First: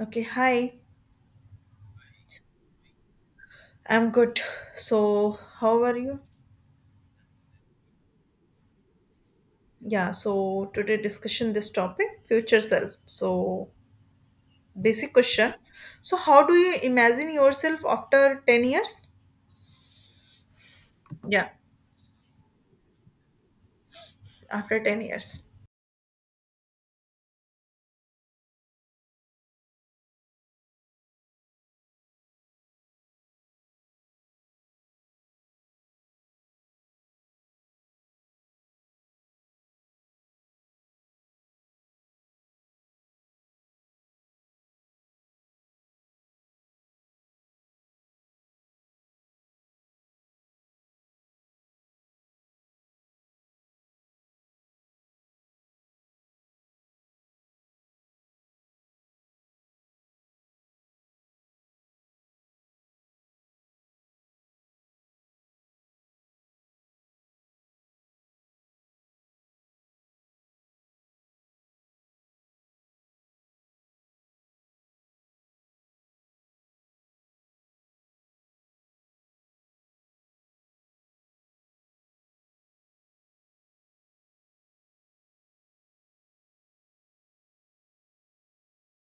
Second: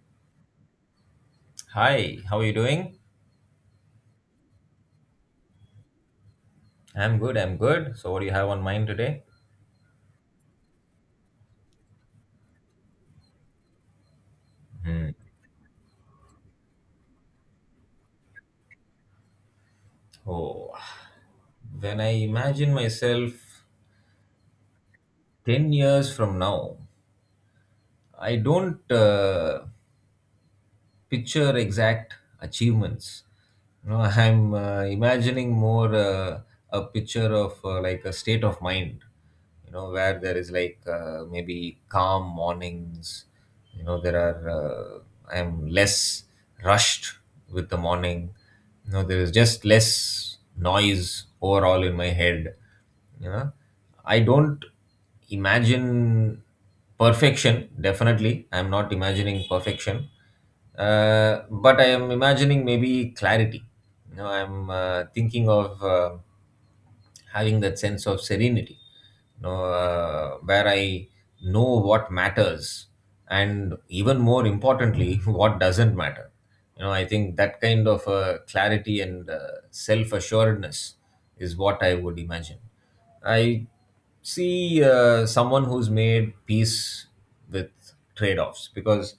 Okay, hi. Hi, how are you doing? I'm good. So, how are you? I'm good, I'm good. So, what do you have on mind today? Yeah, so today discussion this topic, future self. So, Hmm. basic question. So, how do you imagine yourself after 10 years? Oh, Yeah, when I imagine myself after 10 years. 10 years from now, I don't picture exact achievements. You know, I'm imagining more a picture of like a state of mind, you know, where there is maybe calm mornings, you know, there are, I'm less rushed with the morning. You know, there is just less noise overall in my head, you know. I don't imagine perfection, definitely. I'm not imagining perfection, but I am imagining maybe clarity. You know, I'm thinking of having that sense of serenity, you know, where I know what matters, and even more importantly, what doesn't matter. You know, I think that kind of clarity and self assuredness is what I would imagine. I see someone who's made peace with trade offs, because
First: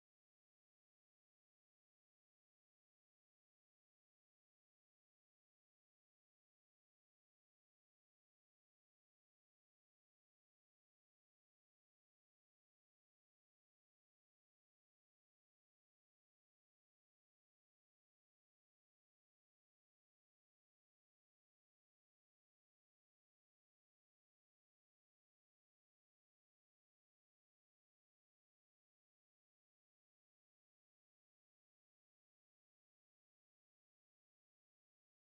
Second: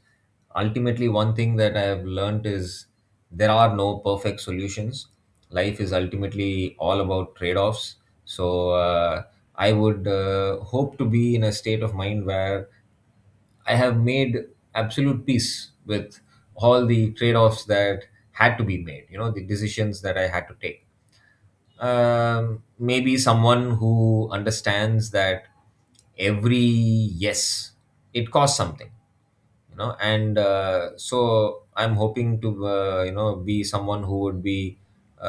ultimately, one thing that I've learned is there are no perfect solutions. Life is ultimately all about trade offs. So, I would hope to be in a state of mind where I have made absolute peace with all the trade offs that had to be made, you know, the decisions that I had to take, maybe someone who understands that every yes, it costs something, you know. And so I'm hoping to, you know, be someone who would be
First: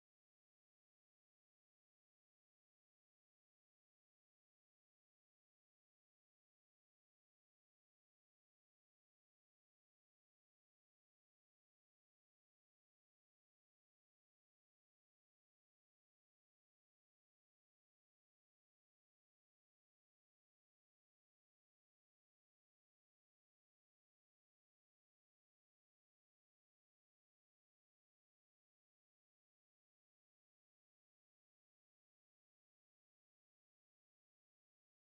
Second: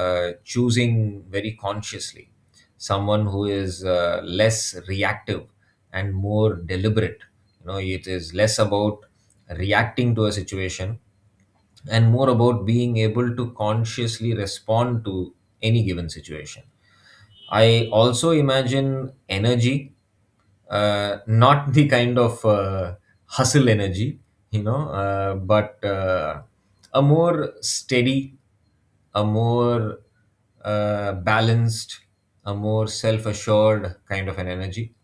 choosing very consciously, someone who is less reactive and more deliberate. You know, it is less about reacting to a situation and more about being able to consciously respond to any given situation. I also imagine energy, not the kind of hustle energy, you know, but a more steady, a more balanced, a more self assured kind of an energy,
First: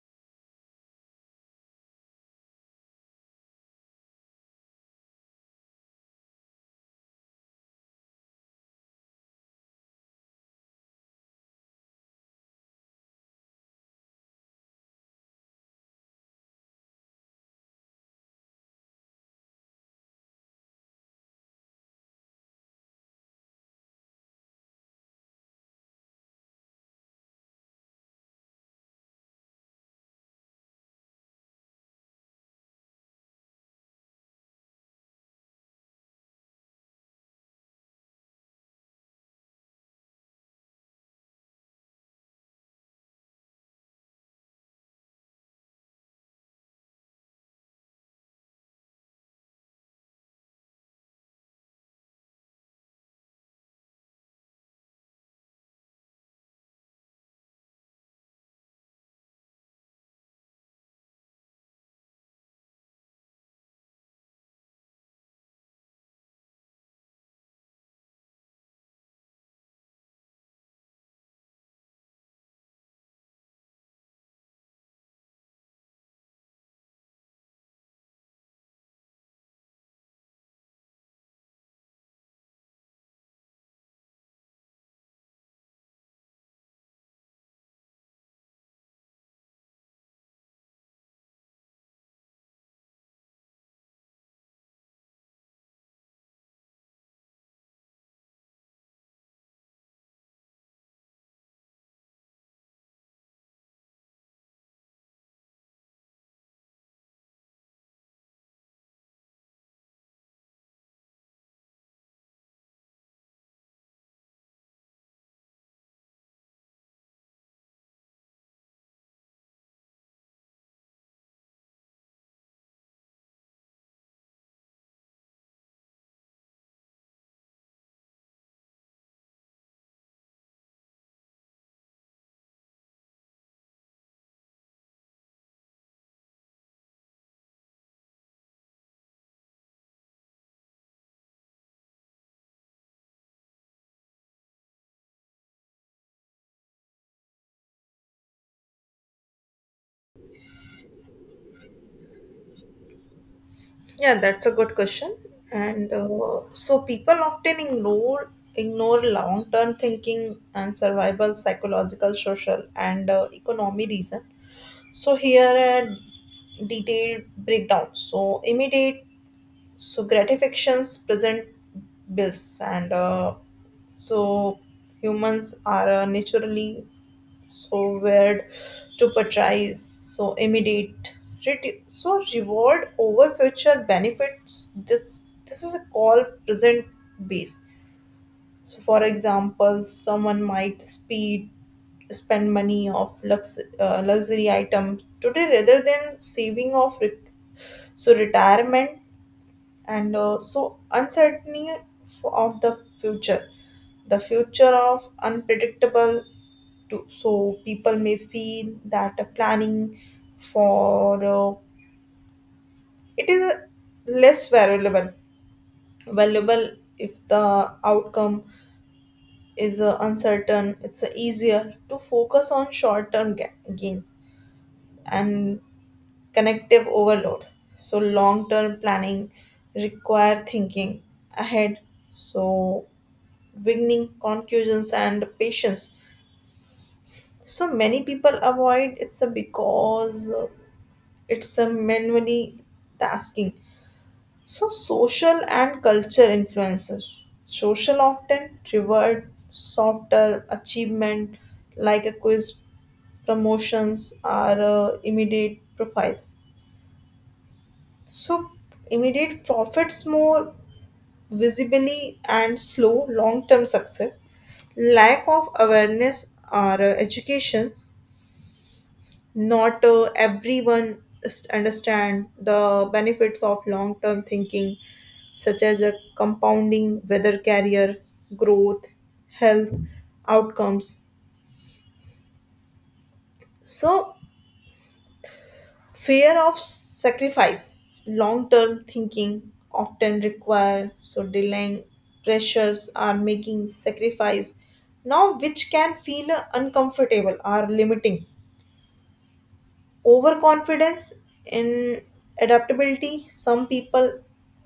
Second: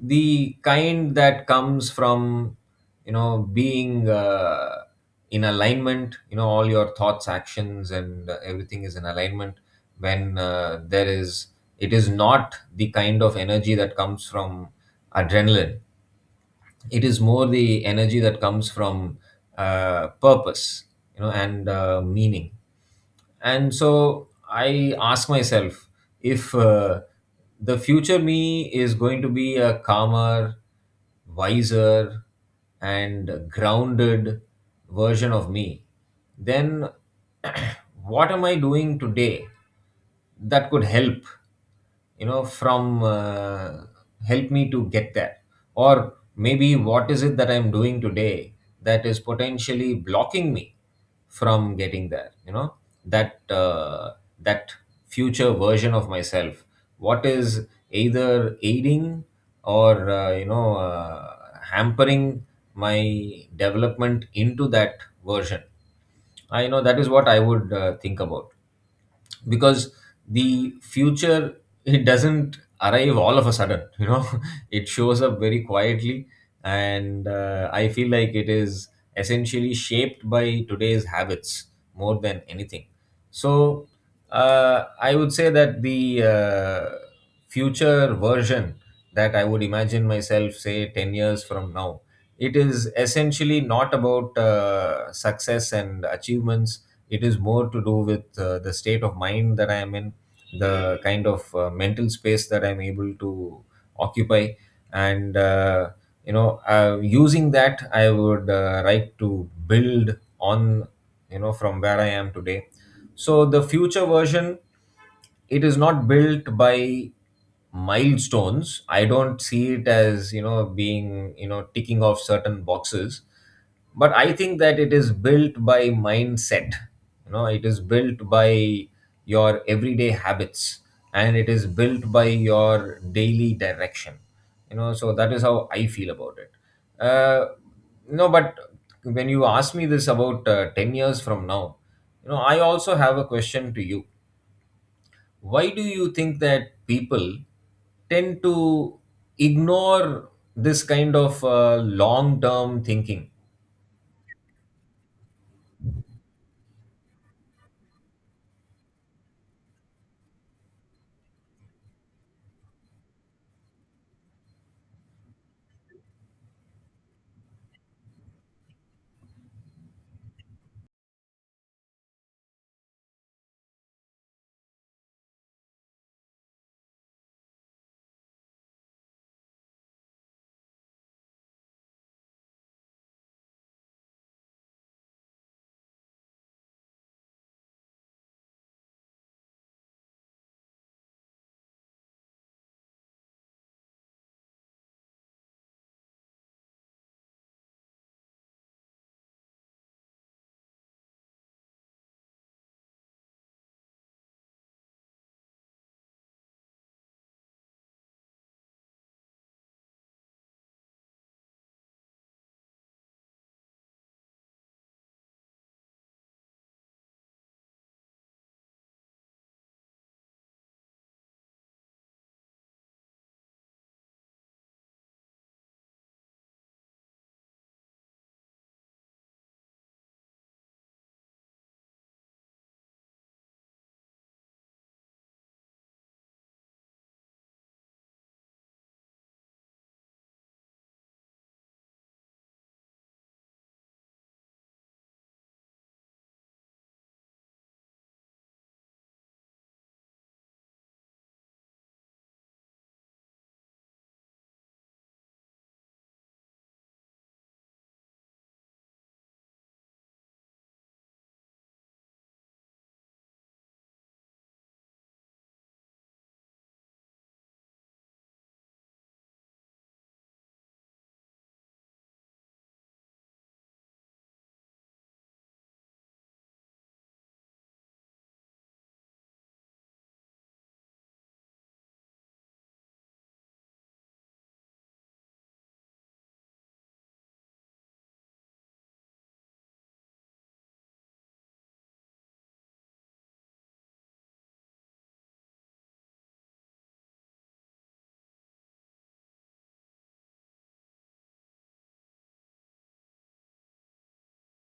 the kind that comes from, you know, being in alignment. You know, all your thoughts, actions, and everything is in alignment. When there is It is not the kind of energy that comes from adrenaline. It is more the energy that comes from purpose, you know, and meaning. And so I ask myself, if the future me is going to be a calmer, wiser, and grounded version of me, then what am I doing today that could help, you know, from help me to get there? Or maybe what is it that I'm doing today that is potentially blocking me from getting there, you know, that uh, that future version of myself, what is either aiding or, you know, hampering my development into that version. I know that is what I would think about, because the future, it doesn't arrive all of a sudden, you know. It shows up very quietly, and I feel like it is essentially shaped by today's habits, more than anything. So, I would say that the future version that I would imagine myself, say, 10 years from now, it is essentially not about success and achievements. It is more to do with the state of mind that I am in, the kind of mental space that I'm able to occupy, and, you know, using that, I would like to build on, you know, from where I am today. So the future version, it is not built by milestones. I don't see it as, you know, being, you know, ticking off certain boxes, but I think that it is built by mindset. You know, it is built by your everyday habits, and it is built by your daily direction, you know. So that is how I feel about it. uh, no, but when you ask me this about 10 years from now, you know, I also have a question to you. Why do you think that people tend to ignore this kind of long term thinking? Yeah, that's a good question. And so people often ignore long term thinking and survival, psychological, social, and economy reason. So here a detailed breakdown. So immediate so gratifications present bills and so humans are naturally so weird to prioritize so immediate so reward over future benefits. This is a call present based. So for example someone might speed spend money of luxury item today rather than saving of so retirement. And so uncertainty of the future, the future of unpredictable to so people may feel that the planning for it is less valuable if the outcome is uncertain. It's easier to focus on short term gains and connective overload. So long term planning require thinking ahead, so beginning concussions and patience. So many people avoid it's a because it's a manually tasking. So social and culture influences social often reward softer achievement like a quiz, promotions or immediate profiles, so immediate profits more visibly and slow long term success, lack of awareness or education, not everyone understand the benefits of long term thinking such as a compounding weather carrier growth, health outcomes. So fear of sacrifice, long term thinking often require so delaying pressures are making sacrifice now, which can feel uncomfortable or limiting. Overconfidence in adaptability, some people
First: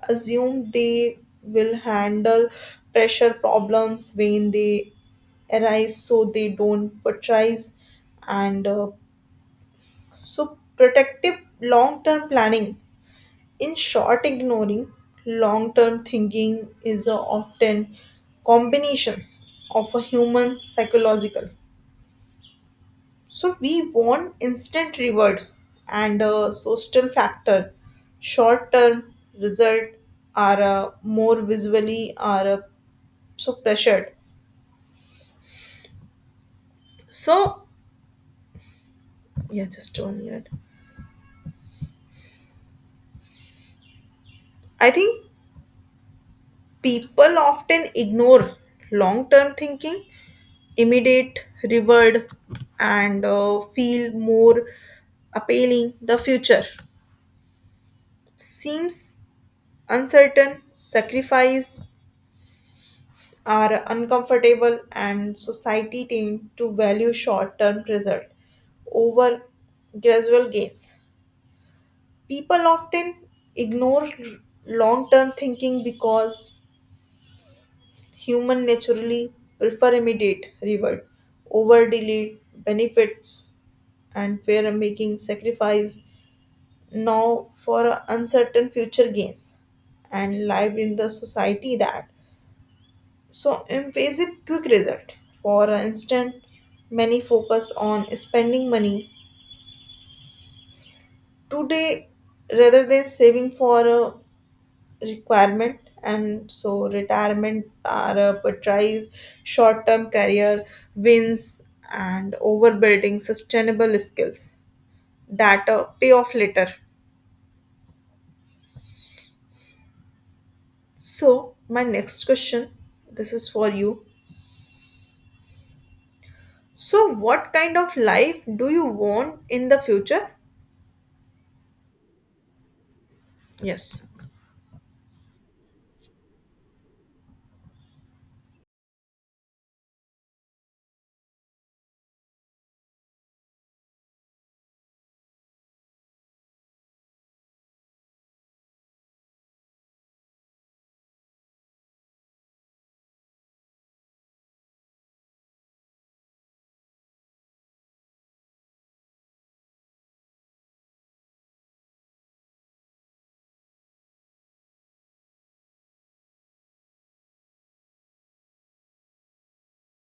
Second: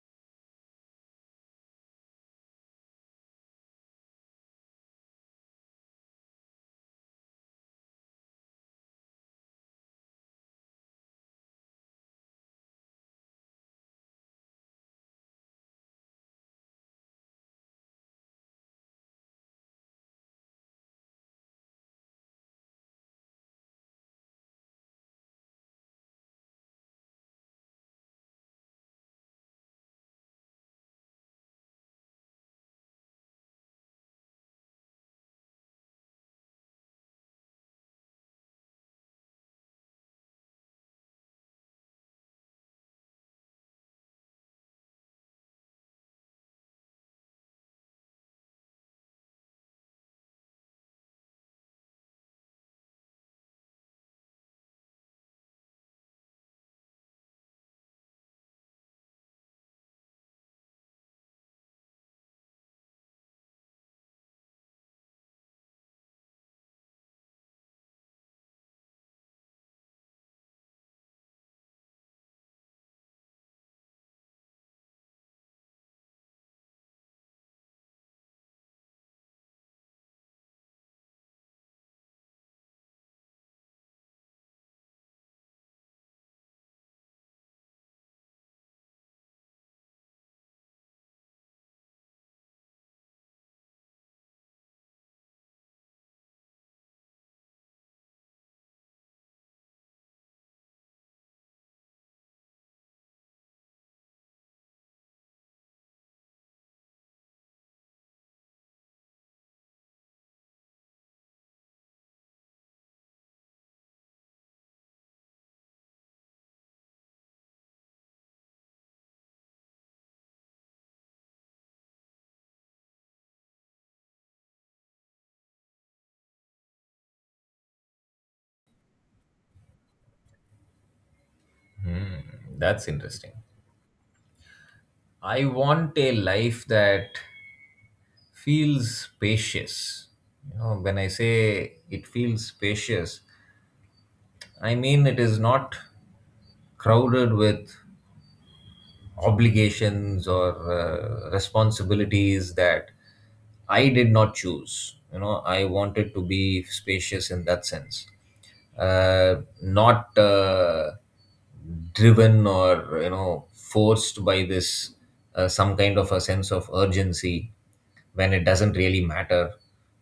assume they will handle pressure problems when they arise, so they don't patronize and so protective long-term planning. In short, ignoring long term thinking is a often combinations of a human psychological. So we want instant reward and a social factor. Short term result are more visually are so pressured. So yeah, just one minute. I think people often ignore long term thinking immediate, reward and feel more appealing. The future seems uncertain, sacrifice are uncomfortable, and society tend to value short term result over gradual gains. People often ignore long term thinking because human naturally prefer immediate reward over delayed benefits and fear making sacrifice now for uncertain future gains and live in the society that so embrace a quick result. For instance, many focus on spending money today rather than saving for a requirement and so retirement are a portrays short-term career wins and overbuilding sustainable skills that pay off later. So my next question, this is for you. So, what kind of life do you want in the future? Hmm, that's interesting. Yes, I want a life that feels spacious. You know, when I say it feels spacious, I mean it is not crowded with obligations or responsibilities that I did not choose. You know, I wanted to be spacious in that sense, not. Driven or, you know, forced by this some kind of a sense of urgency when it doesn't really matter,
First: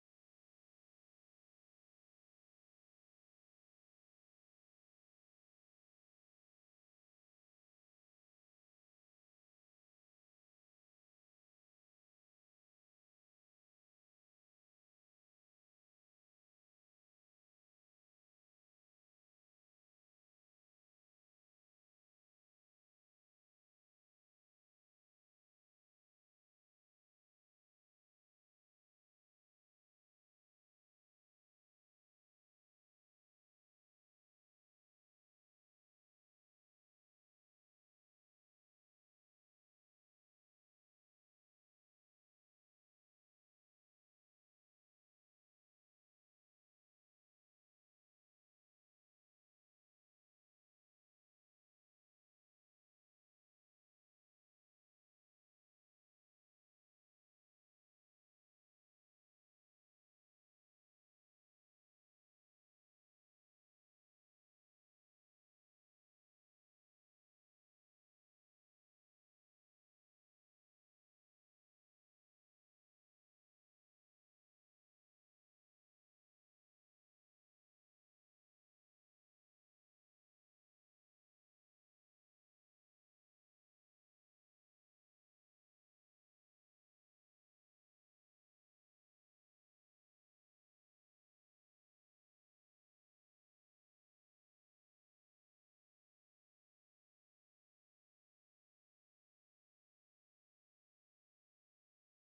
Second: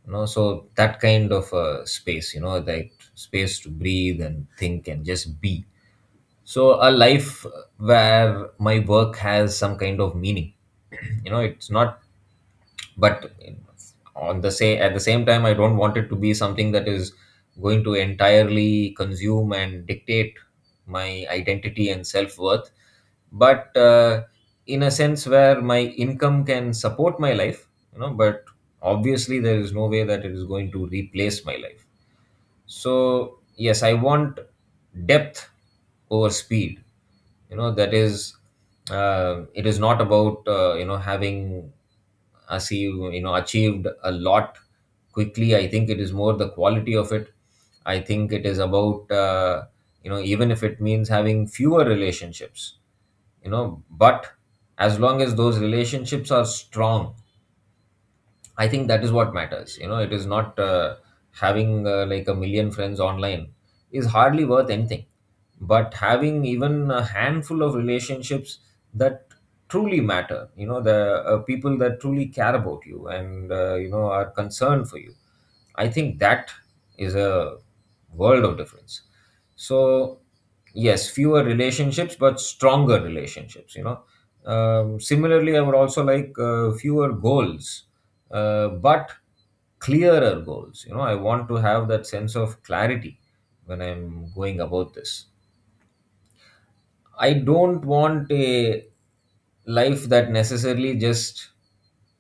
you know. So that kind of space, you know, that space to breathe and think and just be. So a life where my work has some kind of meaning, you know, it's not, but on the same at the same time, I don't want it to be something that is going to entirely consume and dictate my identity and self-worth, but in a sense where my income can support my life, you know, but obviously there is no way that it is going to replace my life. So, yes, I want depth over speed. You know, that is, it is not about, you know, having achieved a lot quickly. I think it is more the quality of it. I think it is about, you know, even if it means having fewer relationships, you know, but as long as those relationships are strong, I think that is what matters. You know, it is not having like a million friends online is hardly worth anything. But having even a handful of relationships that truly matter, you know, the people that truly care about you and, you know, are concerned for you, I think that is a world of difference. So, yes, fewer relationships, but stronger relationships, you know. Similarly, I would also like fewer goals, but clearer goals. You know, I want to have that sense of clarity when I'm going about this. I don't want a life that necessarily just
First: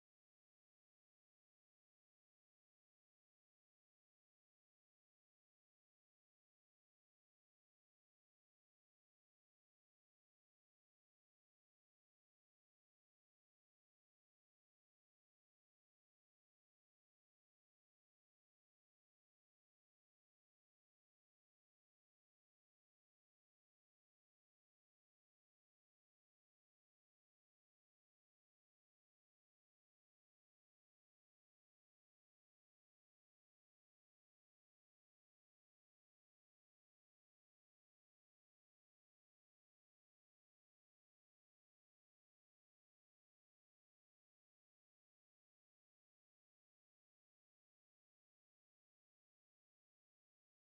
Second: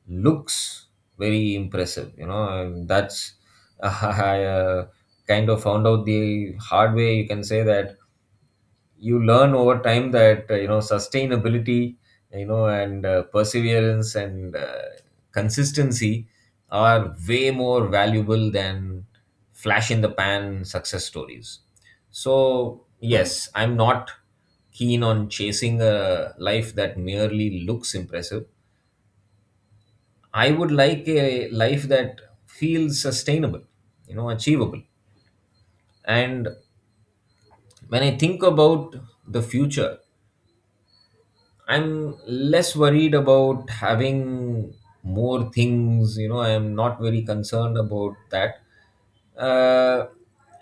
looks very impressive. You know, and that's I kind of found out the hard way. You can say that you learn over time that, you know, sustainability, you know, and perseverance, and consistency are way more valuable than flash in the pan success stories. So yes, I'm not keen on chasing a life that merely looks impressive. I would like a life that feels sustainable, you know, achievable. And when I think about the future, I'm less worried about having more things. You know, I am not very concerned about that. Uh,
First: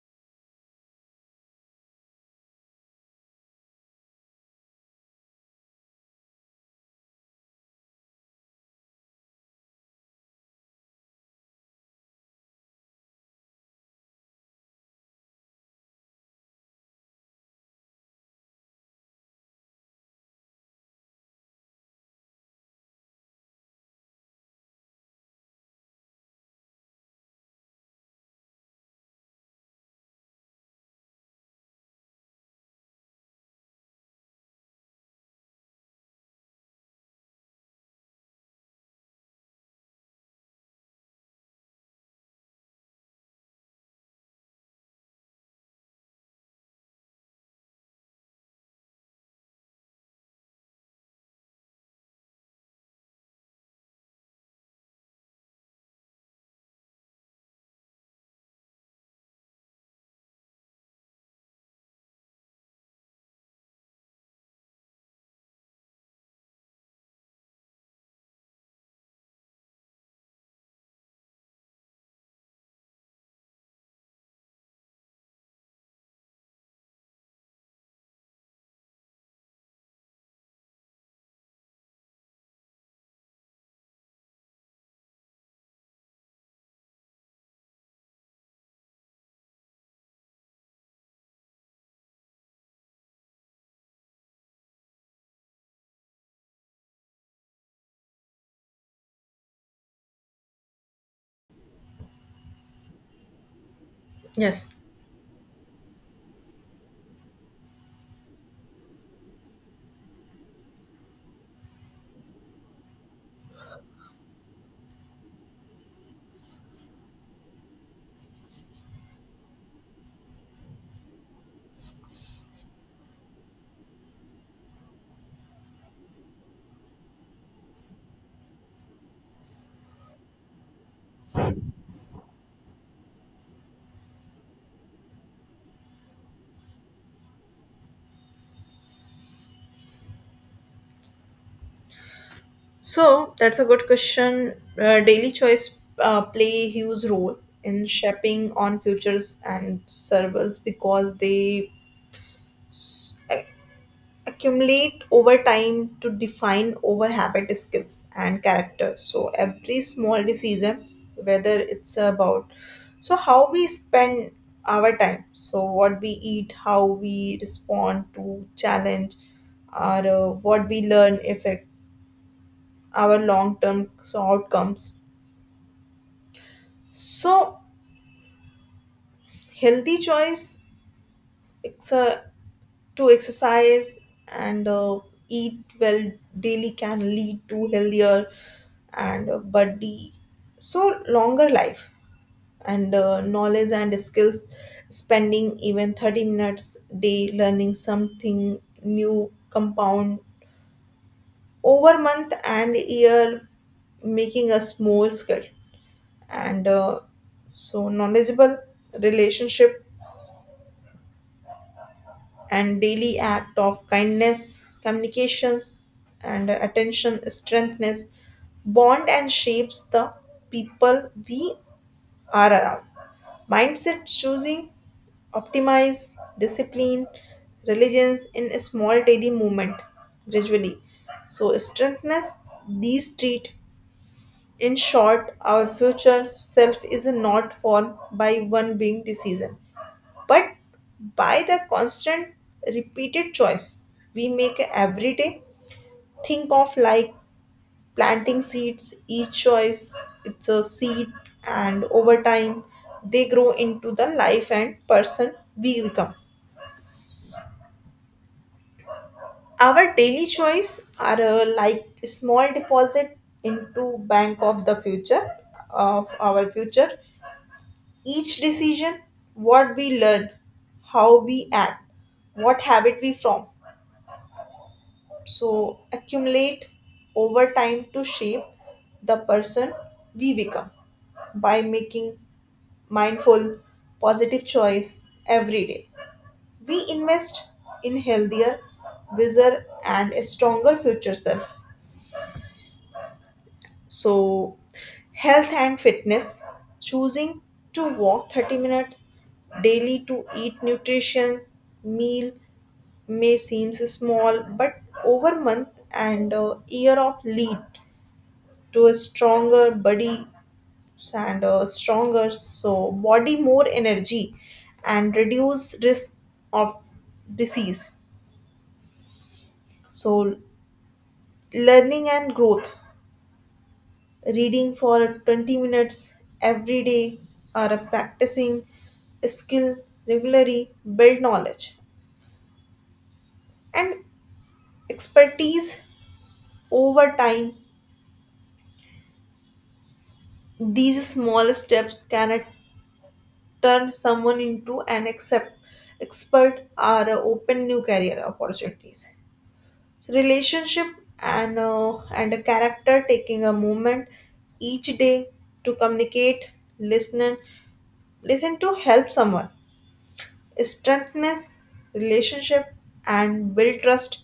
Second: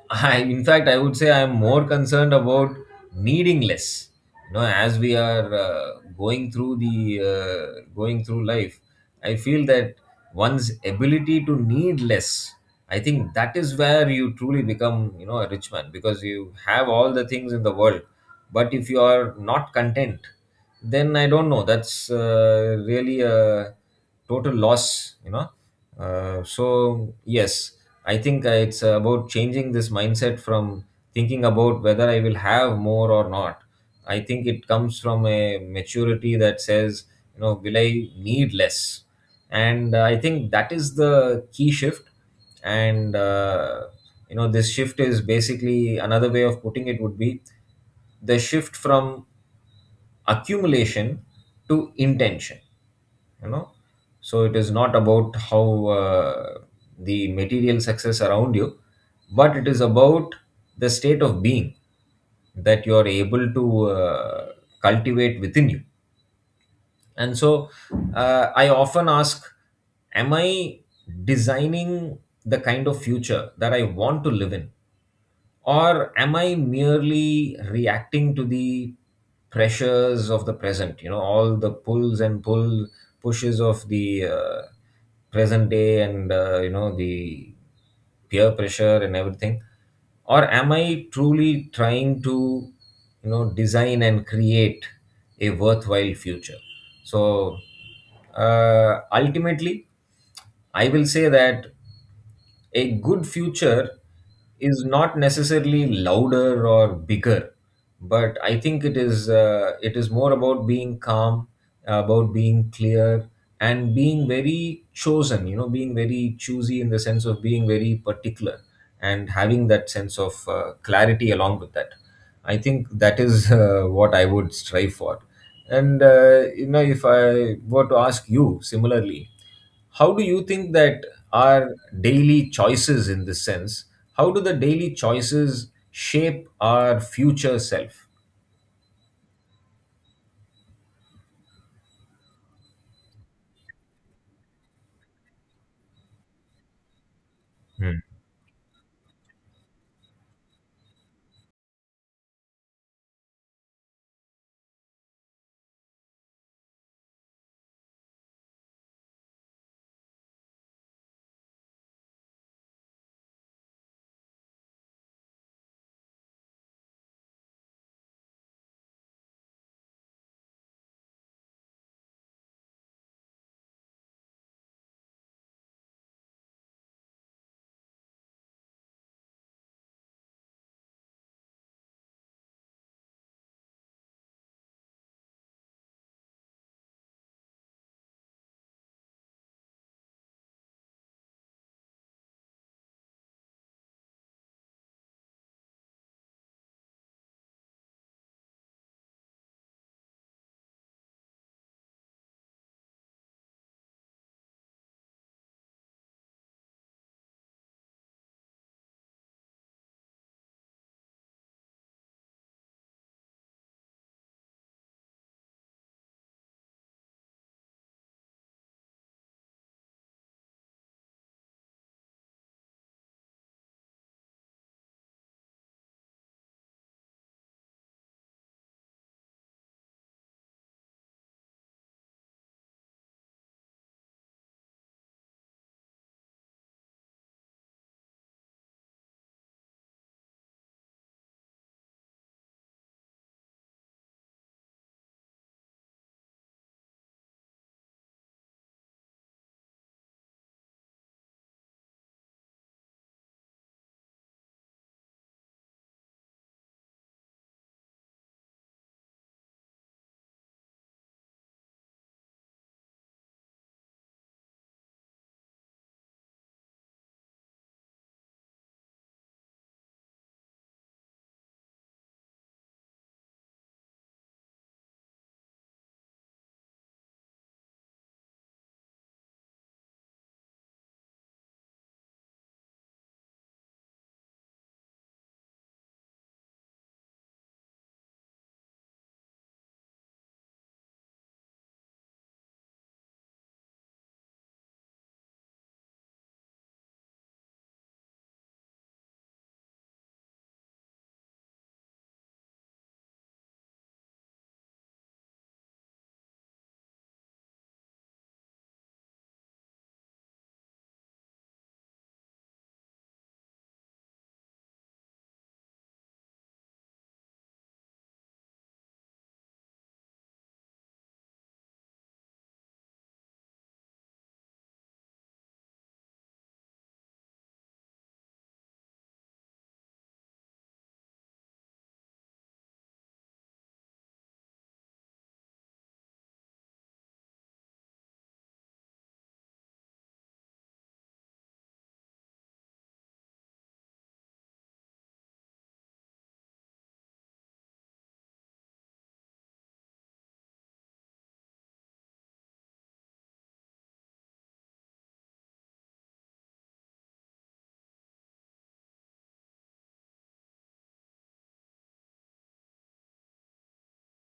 I, in fact, I would say I'm more concerned about needing less. You know, as we are going through the going through life, I feel that one's ability to need less. I think that is where you truly become, you know, a rich man, because you have all the things in the world, but if you are not content, then I don't know. That's really a total loss, you know. So yes, I think it's about changing this mindset from thinking about whether I will have more or not. I think it comes from a maturity that says, you know, will I need less? And I think that is the key shift. And, you know, this shift is basically another way of putting it would be the shift from accumulation to intention, you know. So it is not about how the material success around you, but it is about the state of being that you are able to uh, cultivate within you. And so, I often ask, am I designing the kind of future that I want to live in, or am I merely reacting to the pressures of the present, you know, all the pulls and pull pushes of the present day, and, you know, the peer pressure and everything, or am I truly trying to, you know, design and create a worthwhile future. So, ultimately I will say that a good future yes. is not necessarily louder or bigger, but I think it is, it is more about being calm, about being clear, and being very chosen, you know, being very choosy in the sense of being very particular, and having that sense of clarity along with that, I think that is what I would strive for. And, you know, if I were to ask you similarly, how do you think that our daily choices in this sense, how do the daily choices shape our future self? So, that's a good question. Daily choice play a huge role in Hmm. shaping on futures and servers because they accumulate over time to define over habit skills and character. So every small decision, whether it's about so how we spend our time, so what we eat, how we respond to challenge or what we learn, affect our long term outcomes. So healthy choice, it's a to exercise and eat well daily, can lead to healthier and body, so longer life. And knowledge and skills, spending even 30 minutes day learning something new compound over month and year, making us more skilled and so knowledgeable. Relationship and daily act of kindness, communications, and attention strengthens bond and shapes the people we are around. Mindset choosing, optimize, discipline, religions in a small daily movement gradually. So strengthness these treat. In short, our future self is not formed by one being decision but by the constant repeated choice we make every day. Think of like planting seeds, each choice it's a seed, and over time they grow into the life and person we become. Our daily choice are like small deposit into bank of the future, of our future. Each decision, what we learn, how we act, what habit we form, so accumulate over time to shape the person we become. By making mindful positive choice every day, we invest in healthier, wiser and a stronger future self. So health and fitness, choosing to walk 30 minutes daily, to eat nutritious meal, may seem small but over month and year of lead to a stronger body and a stronger so body, more energy and reduce risk of disease. So learning and growth, reading for 20 minutes every day or practicing a skill regularly build knowledge and expertise over time. These small steps can turn someone into an expert or open new career opportunities. Relationship and and a character, taking a moment each day to communicate, listen, listen to help someone, strengthens relationship and build trust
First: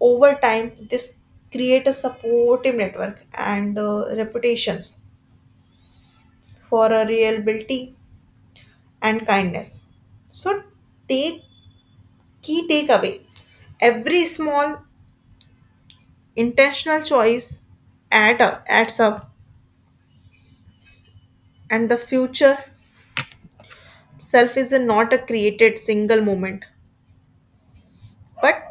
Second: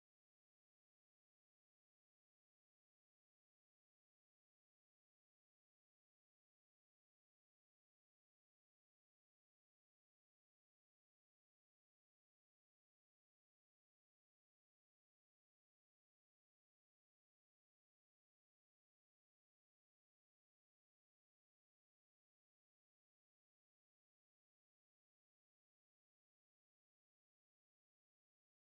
over time. This create a supportive network and reputations for a reliability and kindness. So take key takeaway, every small intentional choice adds up, and the future self is not a created single moment but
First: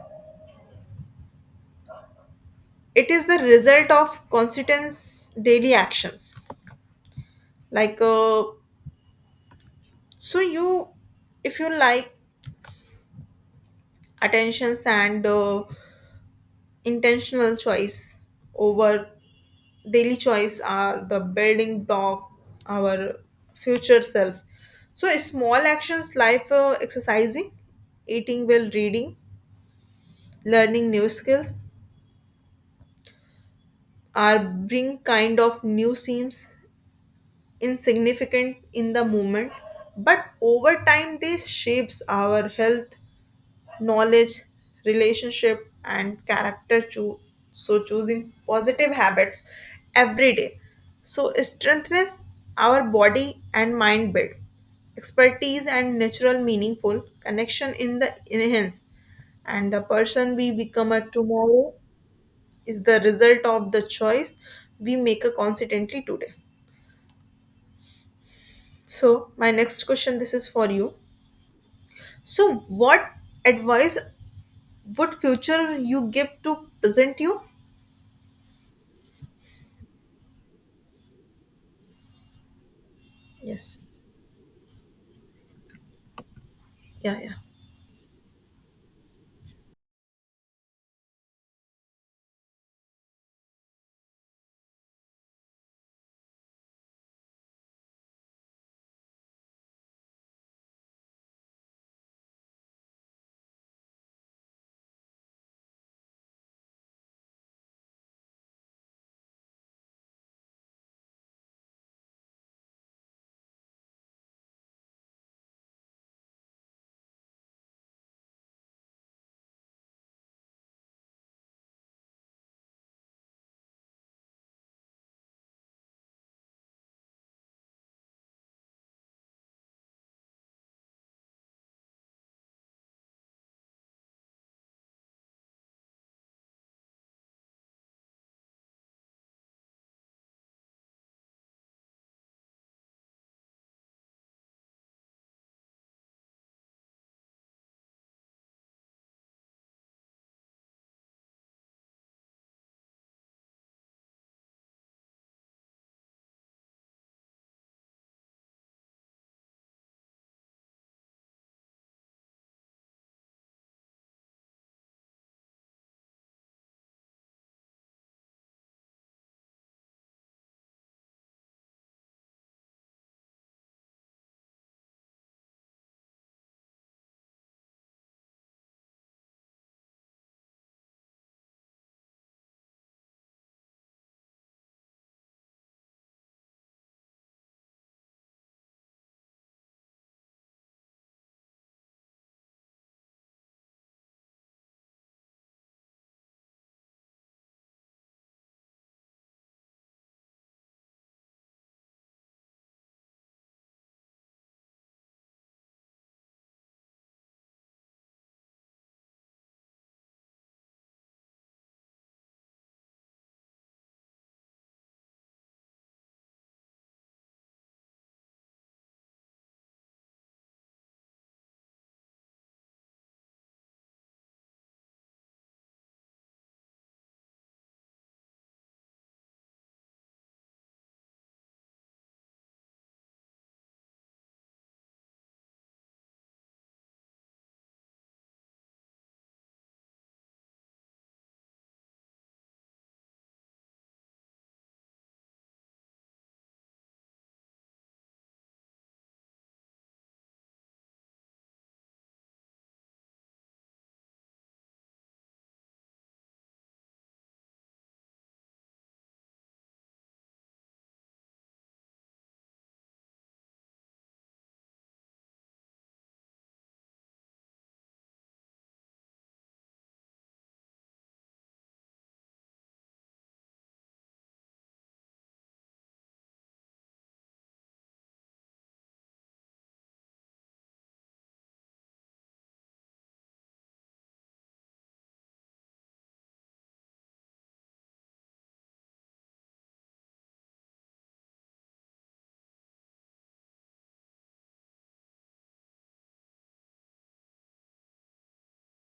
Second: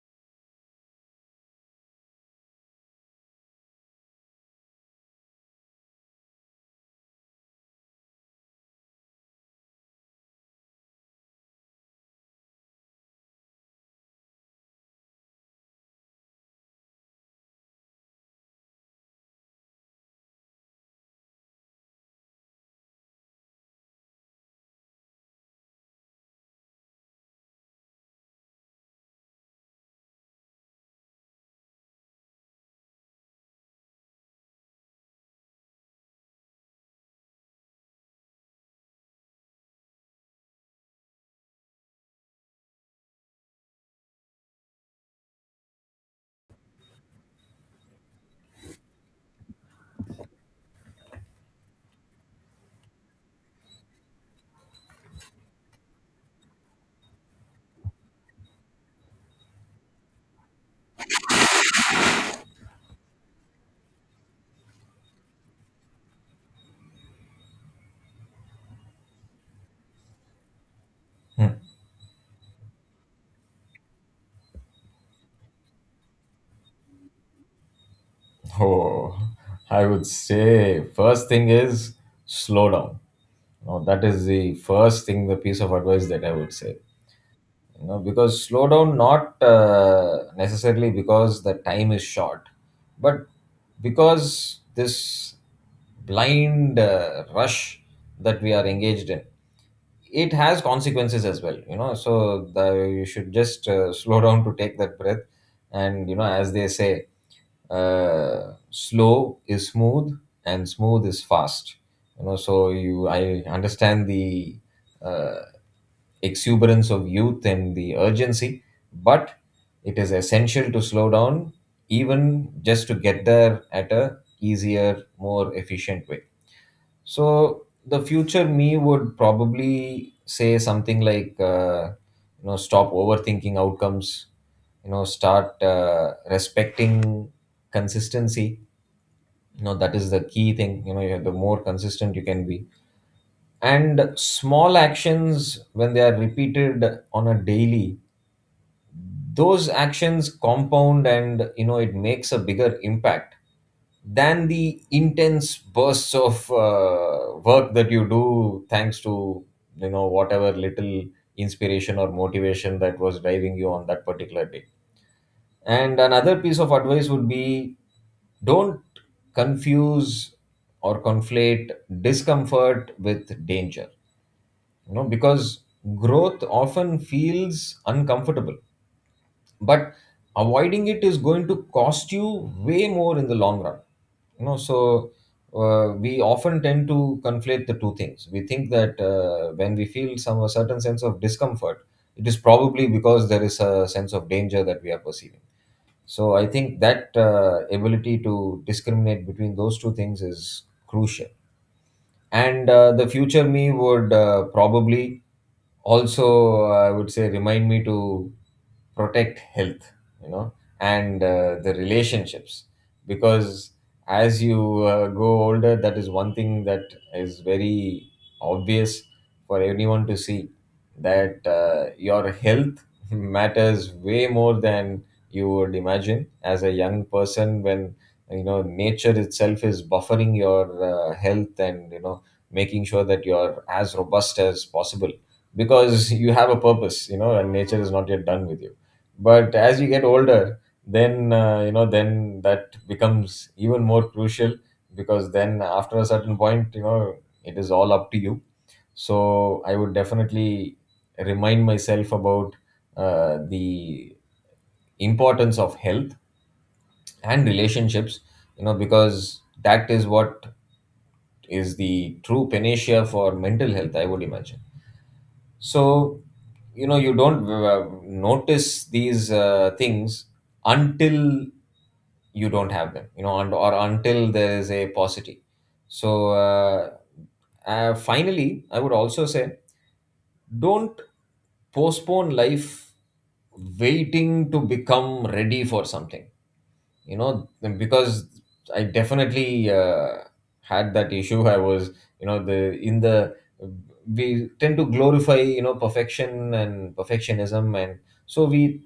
it is the result of consistent daily actions. Like so you if you like attentions and intentional choice over daily choice are the building blocks our future self. So small actions like exercising, eating well, reading, learning new skills are bring kind of new seems insignificant in the moment but over time they shapes our health, knowledge, relationship, and character. So, choosing positive habits every day. So, strengthens our body and mind build. Expertise and natural meaningful connection in the enhance. And the person we become a tomorrow is the result of the choice we make a consistently today. So, my next question, this is for you. So, what advice would future you give to present you? Oh, I would say first thing is slow down. Now Yes. that is the first thing, the piece of advice that I would say. Yeah, yeah. You know, because slow down, not necessarily because the time is short, but because this blind rush that we are engaged in, it has consequences as well, you know. You should just slow down to take that breath. And you know, as they say, slow is smooth and smooth is fast, you know. So you I understand the uh, exuberance of youth and the urgency, but it is essential to slow down, even just to get there at a easier, more efficient way. So the future me would probably say something like, you know, stop overthinking outcomes, you know, start respecting consistency. You know, that is the key thing. You know, you have, the more consistent you can be and small actions when they are repeated on a daily, those actions compound, and you know, it makes a bigger impact than the intense bursts of work that you do thanks to, you know, whatever little inspiration or motivation that was driving you on that particular day. And another piece of advice would be, don't confuse or conflate discomfort with danger, you know, because growth often feels uncomfortable, but avoiding it is going to cost you way more in the long run, you know. So we often tend to conflate the two things. We think that when we feel some a certain sense of discomfort, it is probably because there is a sense of danger that we are perceiving. So I think that ability to discriminate between those two things is crucial. And the future me would probably also, I would say, remind me to protect health, you know, and the relationships, because as you go older, that is one thing that is very obvious for anyone to see, that your health matters way more than you would imagine as a young person, when you know, nature itself is buffering your health and you know, making sure that you're as robust as possible, because you have a purpose, you know, and nature is not yet done with you. But as you get older, then you know, then that becomes even more crucial, because then after a certain point, you know, it is all up to you. So I would definitely remind myself about the importance of health and relationships, you know, because that is what is the true panacea for mental health, I would imagine. So you know, you don't notice these things until you don't have them, you know, and, or until there is a paucity. So finally, I would also say, don't postpone life waiting to become ready for something, you know, because I definitely had that issue. I was, you know, the in the we tend to glorify, you know, perfection and perfectionism, and so we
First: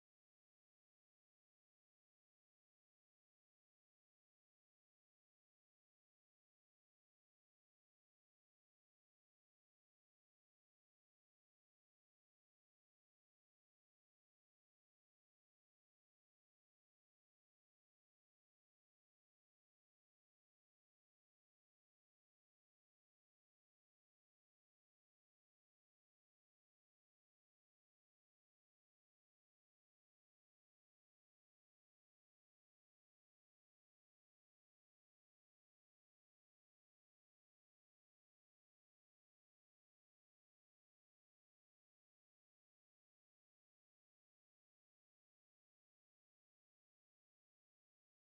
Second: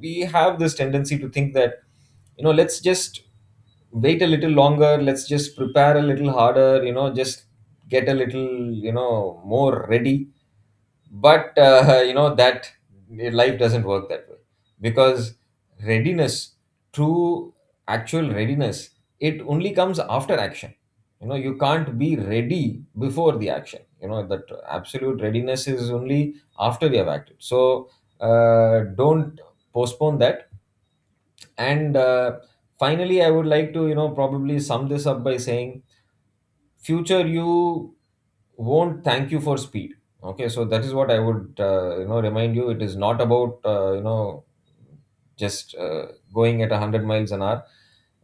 we have this tendency to think that, you know, let's just wait a little longer, let's just prepare a little harder, you know, just get a little, you know, more ready. But you know, that life doesn't work that way, because readiness, true actual readiness, it only comes after action. You know, you can't be ready before the action. You know that absolute readiness is only after we have acted. So don't postpone that. And finally, I would like to, you know, probably sum this up by saying future you won't thank you for speed. Okay, so that is what I would, you know, remind you. It is not about you know, just going at 100 miles an hour.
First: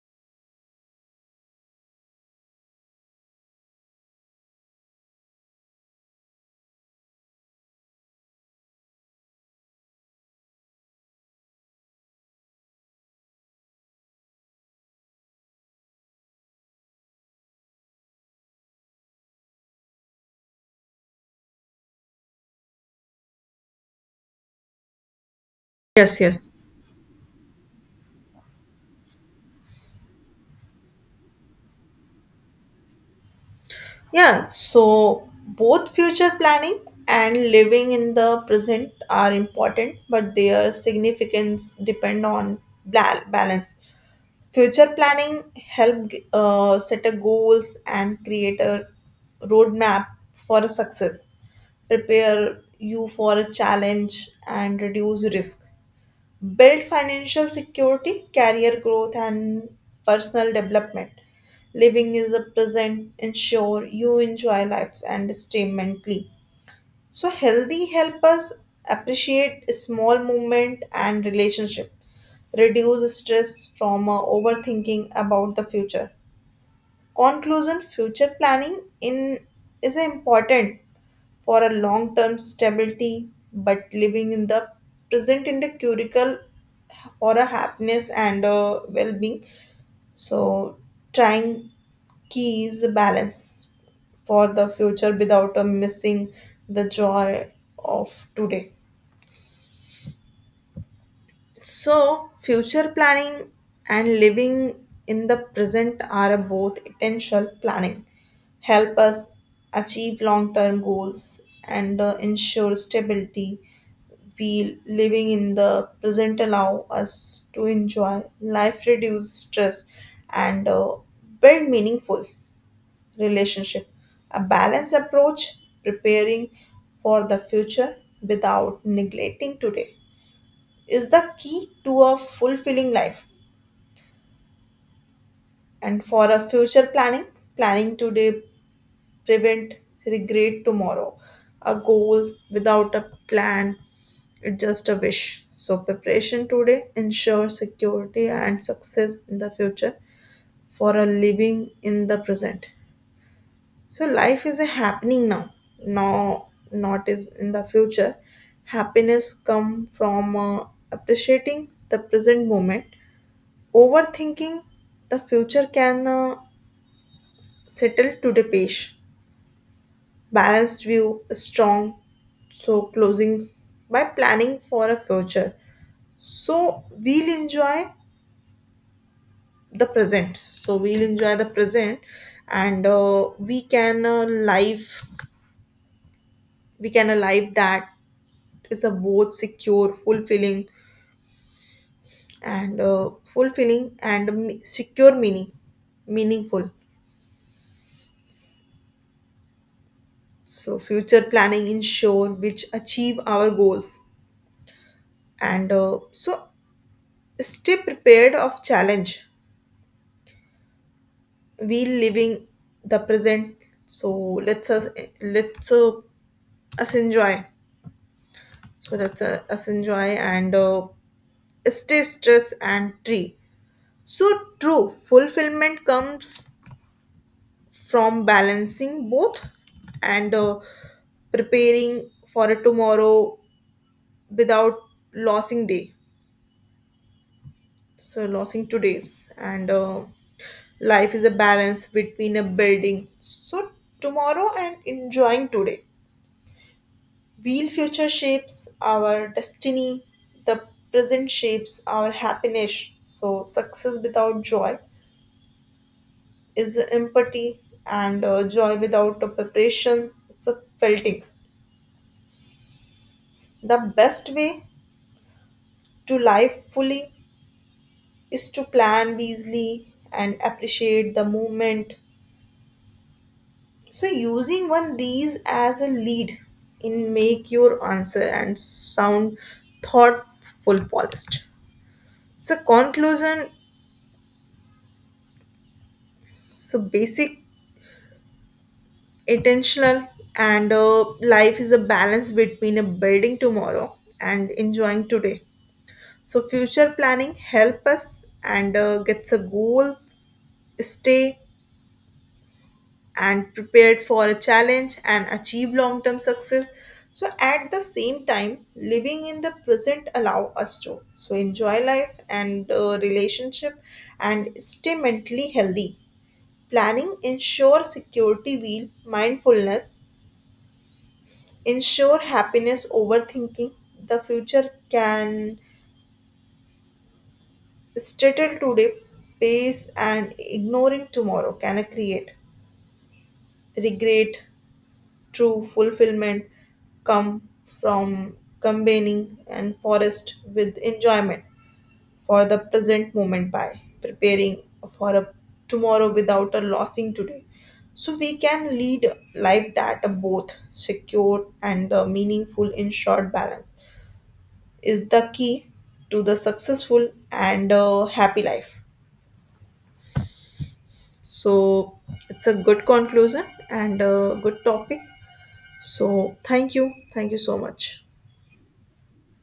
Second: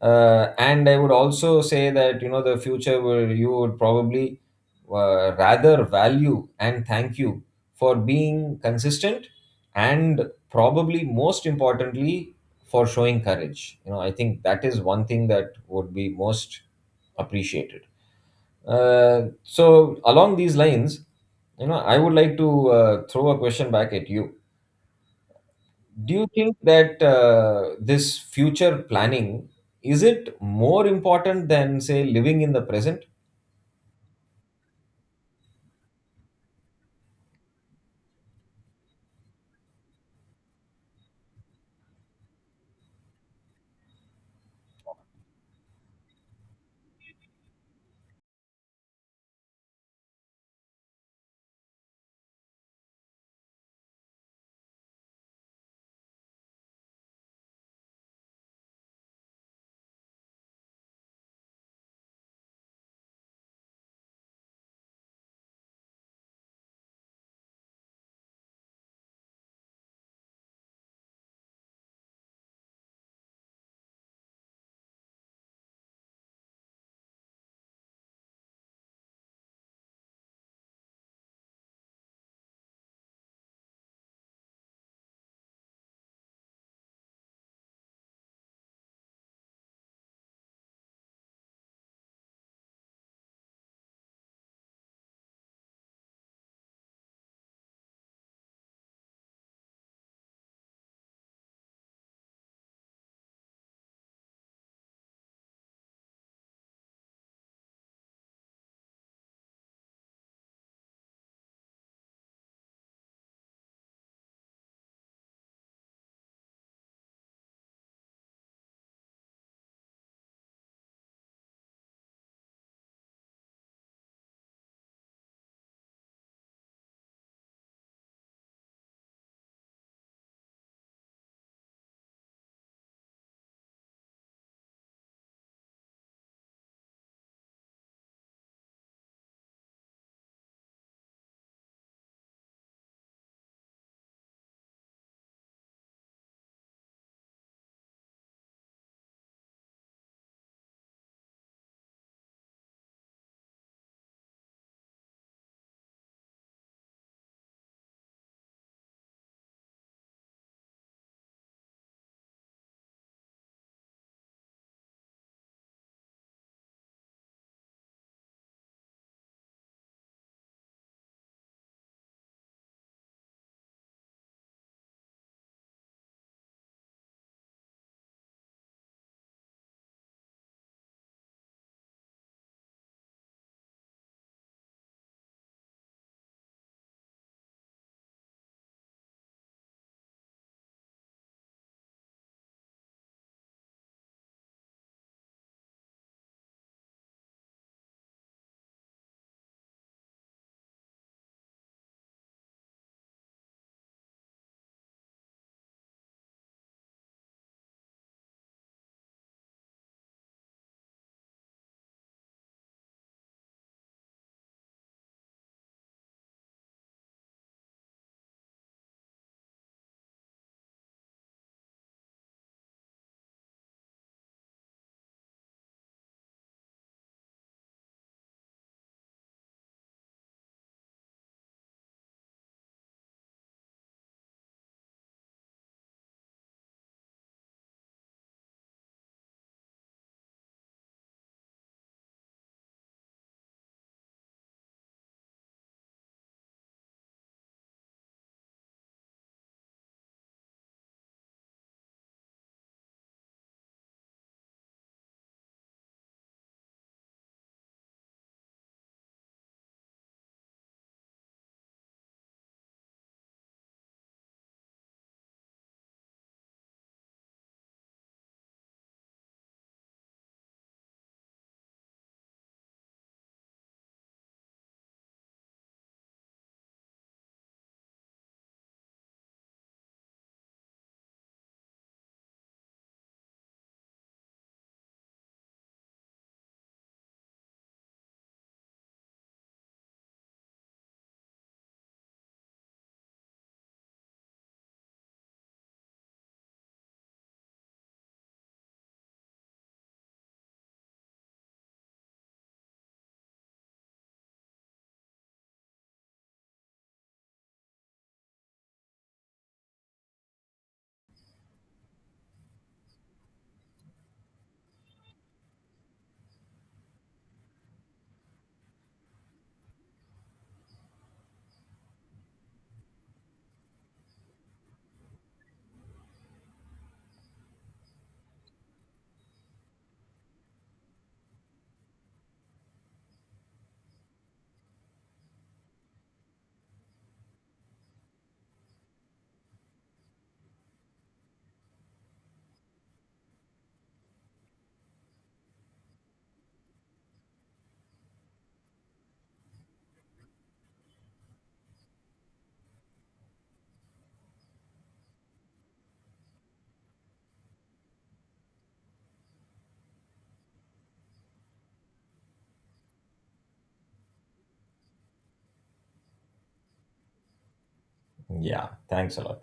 And I would also say that, you know, the future where you would probably rather value and thank you for being consistent, and probably most importantly, for showing courage. You know, I think that is one thing that would be most appreciated. So along these lines, you know, I would like to throw a question back at you. Do Yes, you yes. think that this future planning, is it more important than say living in the present? Yeah, so both future planning and living in the present are important, but their significance depend on balance. Future planning help set a goals and create a roadmap for a success, prepare you for a challenge and reduce risk, build financial security, career growth, and personal development. Living is the present, ensure you enjoy life and stay mentally. So healthy help us appreciate small movement and relationship, reduce stress from overthinking about the future. Conclusion: future planning in is important for a long-term stability, but living in the present in the curricle or a happiness and a well-being, so trying keys the balance for the future without a missing the joy of today. So, future planning and living in the present are both essential planning, help us achieve long term goals and ensure stability. We living in the present allow us to enjoy life, reduce stress, and build meaningful relationship. A balanced approach preparing for the future without neglecting today is the key to a fulfilling life. And for a future planning, planning today prevent regret tomorrow. A goal without a plan is just a wish, so preparation today ensures security and success in the future. For a living in the present, so life is a happening now, now not is in the future. Happiness come from appreciating the present moment. Overthinking the future can settle to the page. Balanced view, strong, so closing by planning for a future. So we'll enjoy So we'll enjoy the present, and we can live. We can alive that is a both secure, fulfilling, and secure meaningful. So future planning ensure which achieve our goals and so stay prepared of challenge. We living the present, so let's us let's us enjoy. So let's us enjoy and stay stress and tree. So true fulfillment comes from balancing both. And preparing for a tomorrow without losing day, so losing today's. And life is a balance between a building so tomorrow and enjoying today. Real future shapes our destiny, the present shapes our happiness. So success without joy is empathy, and joy without a preparation it's a felting. The best way to live fully is to plan wisely and appreciate the moment. So using one these as a lead in make your answer and sound thoughtful polished. So conclusion, so basic intentional and life is a balance between a building tomorrow and enjoying today. So future planning help us and gets a goal, stay and prepared for a challenge and achieve long term success. So, at the same time, living in the present allow us to so enjoy life and relationship and stay mentally healthy. Planning ensure security wheel mindfulness, ensure happiness overthinking. The future can settle today, pace and ignoring tomorrow can create regret. True fulfillment come from combining and forest with enjoyment for the present moment by preparing for a tomorrow without a losing today. So we can lead life that are both secure and meaningful. In short balance is the key to the successful and happy life. So it's a good conclusion and a good topic. So thank you. Thank you so much. Yeah, thanks a lot.